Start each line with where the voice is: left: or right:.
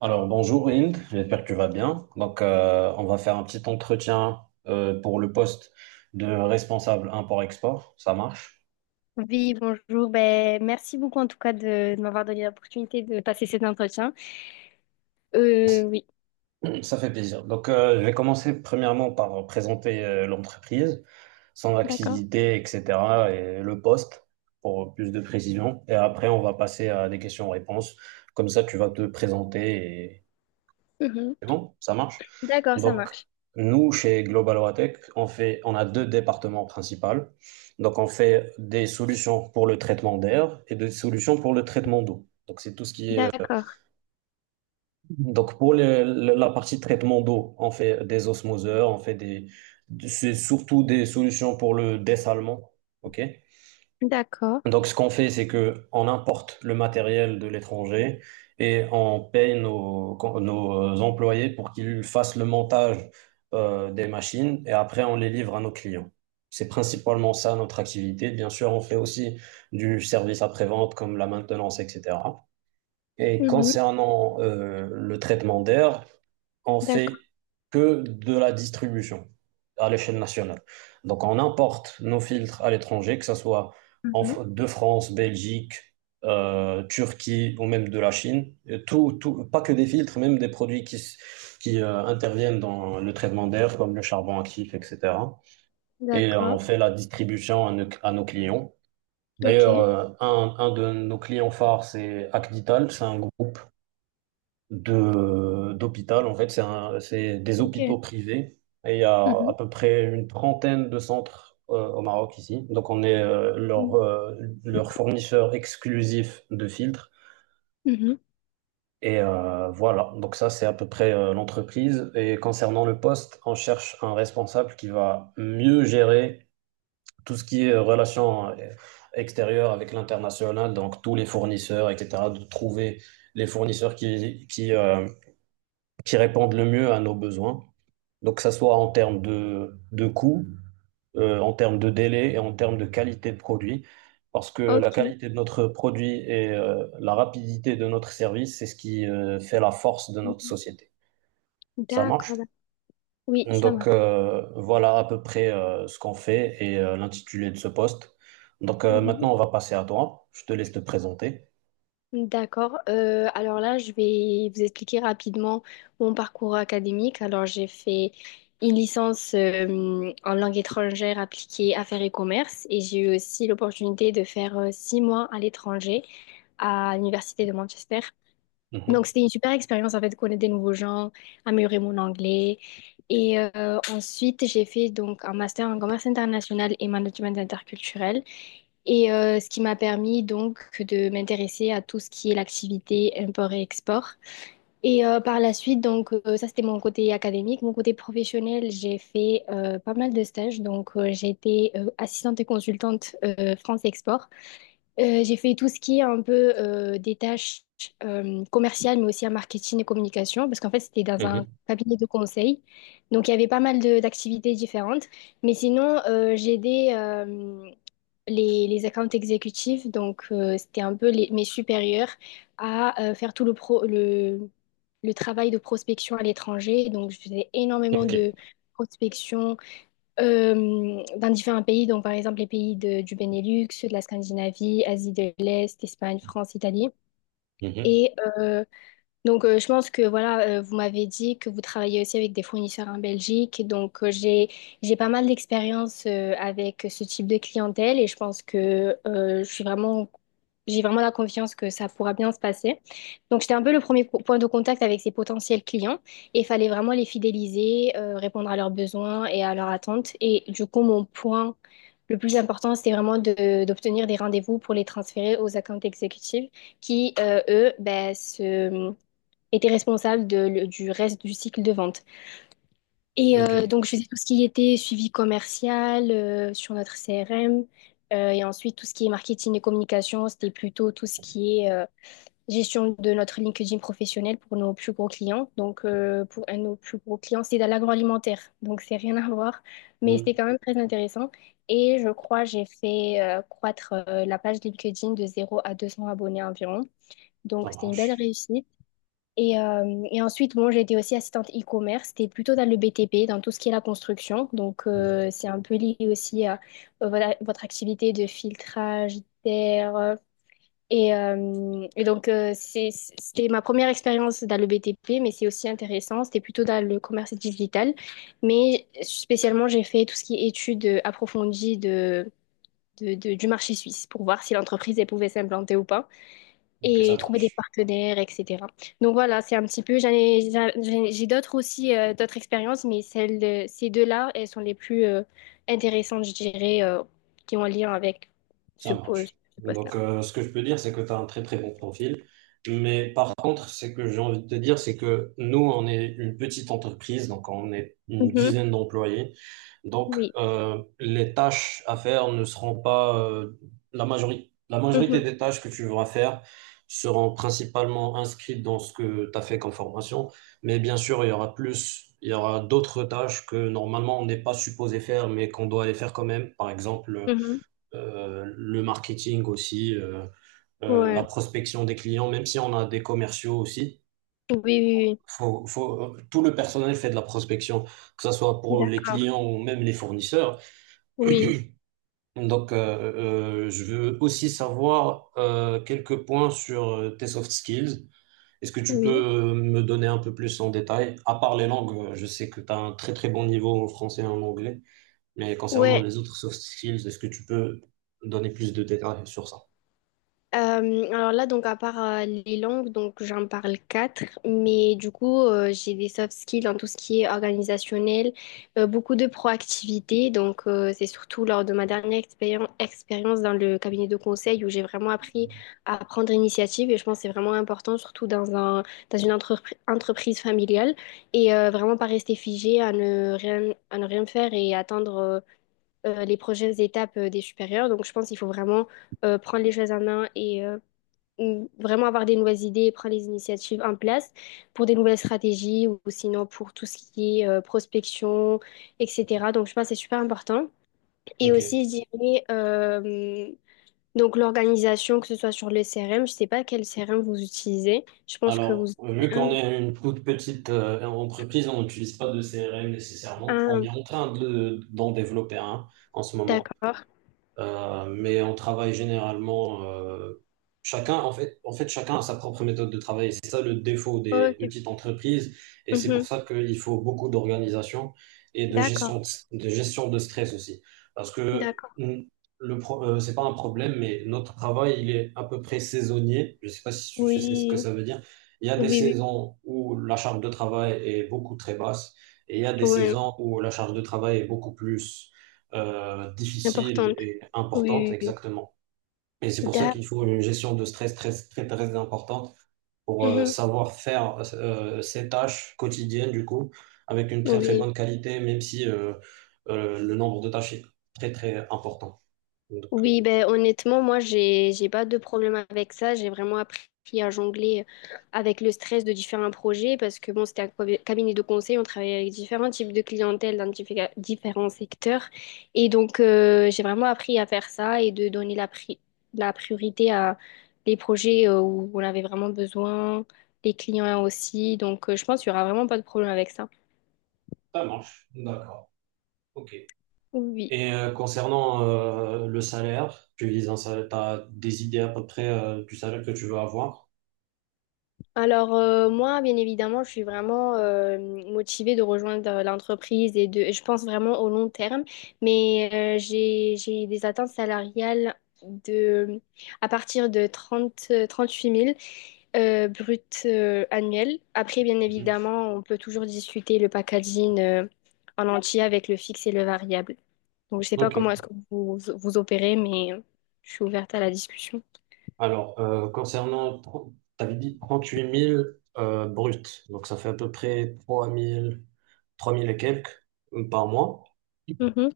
right: Alors bonjour Hind, j'espère que tu vas bien. Donc on va faire un petit entretien pour le poste de responsable import-export, ça marche.
left: Oui, bonjour. Ben, merci beaucoup en tout cas de m'avoir donné l'opportunité de passer cet entretien. Oui.
right: Ça fait plaisir. Donc je vais commencer premièrement par présenter l'entreprise, son
left: D'accord.
right: activité, etc. et le poste pour plus de précision. Et après on va passer à des questions-réponses. Comme ça tu vas te présenter.
left: Mhm.
right: C'est bon, ça marche.
left: D'accord, ça
right: Donc,
left: marche.
right: nous, chez Global Watech, on fait, on a deux départements principaux. Donc, on fait des solutions pour le traitement d'air et des solutions pour le traitement d'eau. Donc, c'est tout ce qui est.
left: D'accord,
right: Donc, pour la partie traitement d'eau, on fait des osmoseurs, on fait des. C'est surtout des solutions pour le dessalement. OK?
left: d'accord.
right: Donc, ce qu'on fait, c'est que on importe le matériel de l'étranger et on paye nos employés pour qu'ils fassent le montage des machines et après on les livre à nos clients. C'est principalement ça notre activité. Bien sûr, on fait aussi du service après-vente comme la maintenance, etc. Et
left: Mhm.
right: concernant le traitement d'air, on fait
left: D'accord.
right: que de la distribution à l'échelle nationale. Donc, on importe nos filtres à l'étranger, que ce soit en
left: Mhm.
right: de France, Belgique, Turquie ou même de la Chine. Et tout, pas que des filtres, même des produits qui interviennent dans le traitement d'air, comme le charbon actif, etc. Et on
left: D'accord.
right: fait la distribution à nos clients. D'ailleurs,
left: Ok.
right: un de nos clients phares, c'est Acdital, c'est un groupe de d'hôpital. En fait, c'est des
left: Ok.
right: hôpitaux privés. Et il y a
left: Mhm.
right: à peu près une trentaine de centres au Maroc ici. Donc, on est leur,
left: Mm.
right: euh, leur fournisseur exclusif de filtres.
left: Mhm.
right: Et voilà, donc ça, c'est à peu près l'entreprise. Et concernant le poste, on cherche un responsable qui va mieux gérer tout ce qui est relations extérieures avec l'international, donc tous les fournisseurs, etc., de trouver les fournisseurs qui répondent le mieux à nos besoins. Donc, que ça soit en termes de coût, en termes de délai et en termes de qualité de produit. Parce que la
left: Ok.
right: qualité de notre produit et la rapidité de notre service, c'est ce qui fait la force de notre
left: Mhm.
right: société. Ça marche?
left: D'accord, d'accord. Oui, ça
right: Donc, voilà à peu près ce qu'on fait et l'intitulé de ce poste. Donc,
left: marche.
right: maintenant, on va passer à toi. Je te laisse te présenter.
left: D'accord. Alors là, je vais vous expliquer rapidement mon parcours académique. Alors, j'ai fait une licence en langue étrangère appliquée affaires et commerce et j'ai eu aussi l'opportunité de faire 6 mois à l'étranger à l'université de Manchester. Donc,
right: Mhm,
left: c'était une super expérience, en fait, de connaître des nouveaux gens, améliorer mon anglais. Et ensuite, j'ai fait donc un master en commerce international et management interculturel. Et ce qui m'a permis donc de m'intéresser à tout ce qui est l'activité import et export. Et par la suite, donc ça c'était mon côté académique. Mon côté professionnel, j'ai fait pas mal de stages. Donc j'ai été assistante et consultante France Export. J'ai fait tout ce qui est un peu des tâches commerciales, mais aussi en marketing et communication, parce qu'en fait, c'était dans un
right: mhm.
left: cabinet de conseil. Donc, il y avait pas mal d'activités différentes. Mais sinon, j'ai aidé les accounts exécutifs, donc c'était un peu mes supérieurs, à faire tout le travail de prospection à l'étranger. Donc, je faisais énormément
right: OK.
left: de prospection dans différents pays, donc par exemple les pays du Benelux, de la Scandinavie, Asie de l'Est, Espagne, France, Italie.
right: Mhm,
left: Et donc, je pense que voilà, vous m'avez dit que vous travaillez aussi avec des fournisseurs en Belgique. Donc, j'ai pas mal d'expérience avec ce type de clientèle et je pense que je suis vraiment j'ai vraiment la confiance que ça pourra bien se passer. Donc, j'étais un peu le premier point de contact avec ces potentiels clients et il fallait vraiment les fidéliser, répondre à leurs besoins et à leurs attentes. Et du coup, mon point le plus important, c'était vraiment d'obtenir des rendez-vous pour les transférer aux accounts exécutifs qui, eux, ben, se était responsable du reste du cycle de vente. Et
right: OK.
left: donc, je faisais tout ce qui était suivi commercial sur notre CRM. Et ensuite, tout ce qui est marketing et communication, c'était plutôt tout ce qui est gestion de notre LinkedIn professionnel pour nos plus gros clients. Donc, pour un de nos plus gros clients, c'est dans l'agroalimentaire. Donc, c'est rien à voir. Mais c'était
right: Mhm.
left: quand même très intéressant. Et je crois, j'ai fait croître la page LinkedIn de 0 à 200 abonnés environ.
right: Ça
left: Donc, c'était une belle
right: marche.
left: réussite. Et ensuite, bon, j'ai été aussi assistante e-commerce. C'était plutôt dans le BTP, dans tout ce qui est la construction. Donc,
right: Mhm,
left: c'est un peu lié aussi à voilà, votre activité de filtrage d'air. Et donc, c'était ma première expérience dans le BTP, mais c'est aussi intéressant. C'était plutôt dans le commerce digital. Mais spécialement, j'ai fait tout ce qui est études approfondies de, du marché suisse pour voir si l'entreprise elle pouvait s'implanter ou pas
right: OK, ça
left: et trouver des
right: marche.
left: partenaires, etc. Donc voilà, c'est un petit peu, j'en ai- j'ai d'autres aussi, d'autres expériences, mais ces deux-là, elles sont les plus intéressantes, je dirais, qui ont un lien avec
right: Ça
left: ce
right: marche.
left: poste-là.
right: Donc, ce que je peux dire, c'est que tu as un très très bon profil. Mais par contre, c'est que j'ai envie de te dire, c'est que nous, on est une petite entreprise, donc on est une
left: Mhm.
right: dizaine d'employés. Donc,
left: Oui.
right: les tâches à faire ne seront pas la majorité. La majorité
left: Mhm.
right: des tâches que tu vas faire seront principalement inscrites dans ce que tu as fait comme formation. Mais bien sûr, il y aura d'autres tâches que normalement on n'est pas supposé faire, mais qu'on doit aller faire quand même. Par exemple,
left: Mhm.
right: le marketing aussi, la
left: Ouais.
right: prospection des clients, même si on a des commerciaux aussi.
left: Oui, oui,
right: Tout le personnel fait de la prospection, que ce soit
left: oui.
right: pour les
left: D'accord.
right: clients ou même les fournisseurs.
left: Oui,
right: Donc, je veux aussi savoir quelques points sur tes soft skills. Est-ce que tu peux
left: oui.
right: me donner un peu plus en détail? À part les langues, je sais que tu as un très très bon niveau en français et en anglais, mais concernant
left: Ouais.
right: les autres soft skills, est-ce que tu peux donner plus de détails sur ça?
left: Euh, alors là, donc à part les langues, donc j'en parle quatre, mais du coup, j'ai des soft skills en tout ce qui est organisationnel, beaucoup de proactivité, donc c'est surtout lors de ma dernière expérience dans le cabinet de conseil où j'ai vraiment appris à prendre initiative et je pense que c'est vraiment important, surtout dans une entreprise familiale et vraiment pas rester figé à ne rien faire et attendre les prochaines étapes des supérieurs. Donc je pense qu'il faut vraiment prendre les choses en main et vraiment avoir des nouvelles idées et prendre les initiatives en place pour des nouvelles stratégies ou sinon pour tout ce qui est prospection, etc. Donc, je pense que c'est super important. Et
right: OK.
left: aussi, je dirais, donc l'organisation, que ce soit sur le CRM, je sais pas quel CRM vous utilisez. Je pense que vous
right: Alors,
left: utilisez
right: vu
left: un.
right: qu'on est une toute petite entreprise, on n'utilise pas de CRM nécessairement. On est
left: un-
right: en train d'en développer un en ce moment.
left: d'accord.
right: Mais on travaille généralement chacun, en fait, chacun a sa propre méthode de travail. C'est ça le défaut des
left: Ok.
right: petites entreprises, et c'est pour
left: Mhm.
right: ça qu'il faut beaucoup d'organisation et de
left: D'accord.
right: gestion de gestion de stress aussi, parce que
left: D'accord.
right: c'est pas un problème, mais notre travail il est à peu près saisonnier. Je sais pas si tu sais ce que
left: Oui.
right: ça veut dire. Il y a
left: Oui,
right: des
left: oui.
right: saisons où la charge de travail est beaucoup très basse, et il y a des
left: Oui.
right: saisons où la charge de travail est beaucoup plus difficile
left: Importante.
right: et importante,
left: Oui, oui, oui.
right: exactement. Et c'est pour ça
left: D'accord.
right: qu'il faut une gestion de stress très, très, très importante pour
left: Mm-hmm.
right: savoir faire ces tâches quotidiennes, du coup, avec une très, très
left: Oui.
right: bonne qualité, même si le nombre de tâches est très, très important. Donc,
left: Oui, ben honnêtement, moi j'ai pas de problème avec ça. J'ai vraiment appris à jongler avec le stress de différents projets parce que bon, c'était un cabinet de conseil, on travaillait avec différents types de clientèle dans différents secteurs. Et donc j'ai vraiment appris à faire ça et de donner la priorité à les projets où on avait vraiment besoin, les clients aussi. Donc je pense qu'il y aura vraiment pas de problème avec ça.
right: ça marche. D'accord. OK.
left: Oui.
right: Et concernant le salaire, tu vises un salaire, t'as des idées à peu près du salaire que tu veux avoir?
left: Alors moi, bien évidemment, je suis vraiment motivée de rejoindre l'entreprise et de, je pense vraiment au long terme, mais j'ai des attentes salariales de, à partir de 30 huit mille bruts annuels. Après, bien
right: Mhm.
left: évidemment, on peut toujours discuter le packaging en entier avec le fixe et le variable. Donc, je sais pas comment
right: OK.
left: est-ce que vous, vous opérez, mais je suis ouverte à la discussion.
right: Alors, concernant, t'avais dit 38 000 bruts, donc ça fait à peu près 3 000, 3 000 et quelques par mois.
left: Mhm.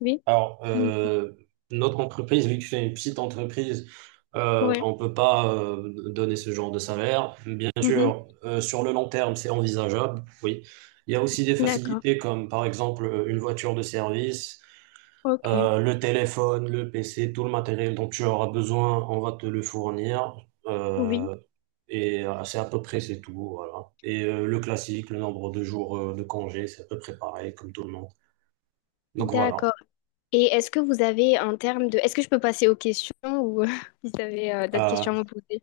left: Oui.
right: Alors,
left: Mm.
right: notre entreprise, vu que c'est une petite entreprise,
left: Ouais.
right: on peut pas donner ce genre de salaire. Bien
left: Mhm.
right: sûr, sur le long terme, c'est envisageable, oui. Il y a aussi des
left: D'accord.
right: facilités comme, par exemple, une voiture de service.
left: Ok,
right: Le téléphone, le PC, tout le matériel dont tu auras besoin, on va te le fournir.
left: oui,
right: Euh, et c'est à peu près c'est tout, voilà. Et le classique, le nombre de jours de congé, c'est à peu près pareil comme tout le monde. Donc voilà.
left: d'accord. Et est-ce que vous avez en termes de... Est-ce que je peux passer aux questions ou si vous avez d'autres
right: Euh,
left: questions à me poser?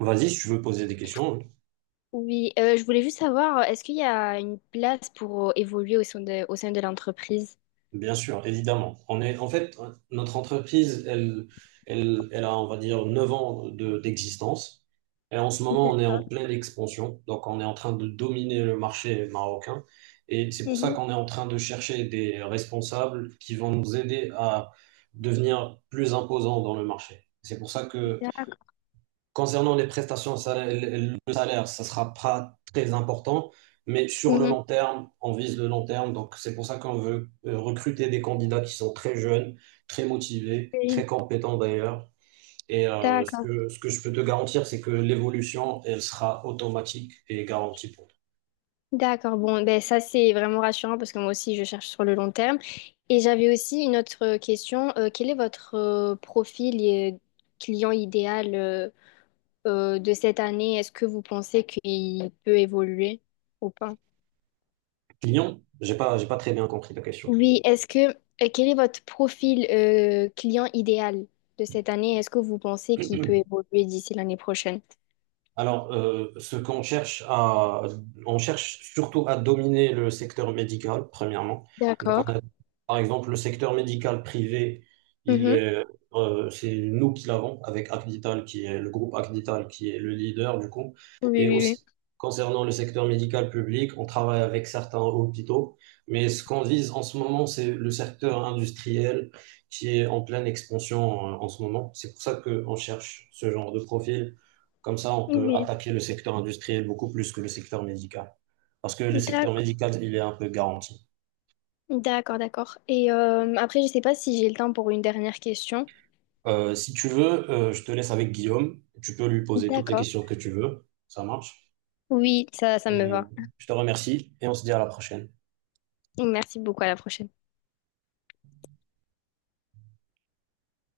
right: Vas-y, si tu veux poser des questions.
left: Oui, je voulais juste savoir, est-ce qu'il y a une place pour évoluer au sein de l'entreprise?
right: Bien sûr, évidemment. On est, en fait, notre entreprise, elle a, on va dire, 9 ans d'existence. Et en ce moment, on est
left: D'accord.
right: en pleine expansion. Donc, on est en train de dominer le marché marocain. Et c'est pour ça
left: Mhm.
right: qu'on est en train de chercher des responsables qui vont nous aider à devenir plus imposants dans le marché. C'est pour ça que
left: D'accord.
right: Concernant les prestations, le salaire, ça sera pas très important, mais sur le
left: Mhm.
right: long terme, on vise le long terme. Donc, c'est pour ça qu'on veut recruter des candidats qui sont très jeunes, très motivés, très
left: Oui.
right: compétents d'ailleurs. Et ce
left: D'accord.
right: que, ce que je peux te garantir, c'est que l'évolution, elle sera automatique et garantie pour toi.
left: D'accord. Bon, ben ça c'est vraiment rassurant parce que moi aussi je cherche sur le long terme. Et j'avais aussi une autre question. Quel est votre profil et client idéal de cette année, est-ce que vous pensez qu'il peut évoluer ou pas?
right: Client, j'ai pas très bien compris ta question.
left: Oui, quel est votre profil client idéal de cette année? Est-ce que vous pensez qu'il peut évoluer d'ici l'année prochaine?
right: Alors, ce qu'on cherche à, on cherche surtout à dominer le secteur médical, premièrement. Donc,
left: D'accord.
right: on a, par exemple, le secteur médical privé, il
left: Mhm.
right: est, c'est nous qui l'avons avec Acdital, qui est le groupe Acdital, qui est le leader du coup.
left: Oui,
right: Et
left: oui,
right: aussi, concernant le secteur médical public, on travaille avec certains hôpitaux. Mais ce qu'on vise en ce moment, c'est le secteur industriel qui est en pleine expansion, en ce moment. C'est pour ça qu'on cherche ce genre de profil comme ça, on
left: oui.
right: peut
left: Oui.
right: attaquer le secteur industriel beaucoup plus que le secteur médical. Parce que le secteur
left: D'accord.
right: médical, il est un peu garanti.
left: D'accord, d'accord. Et après, je sais pas si j'ai le temps pour une dernière question.
right: Si tu veux, je te laisse avec Guillaume. Tu peux lui poser toutes les
left: D'accord.
right: questions que tu veux. Ça marche.
left: Oui, ça me
right: Et
left: va.
right: je te remercie et on se dit à la prochaine.
left: Merci beaucoup, à la prochaine.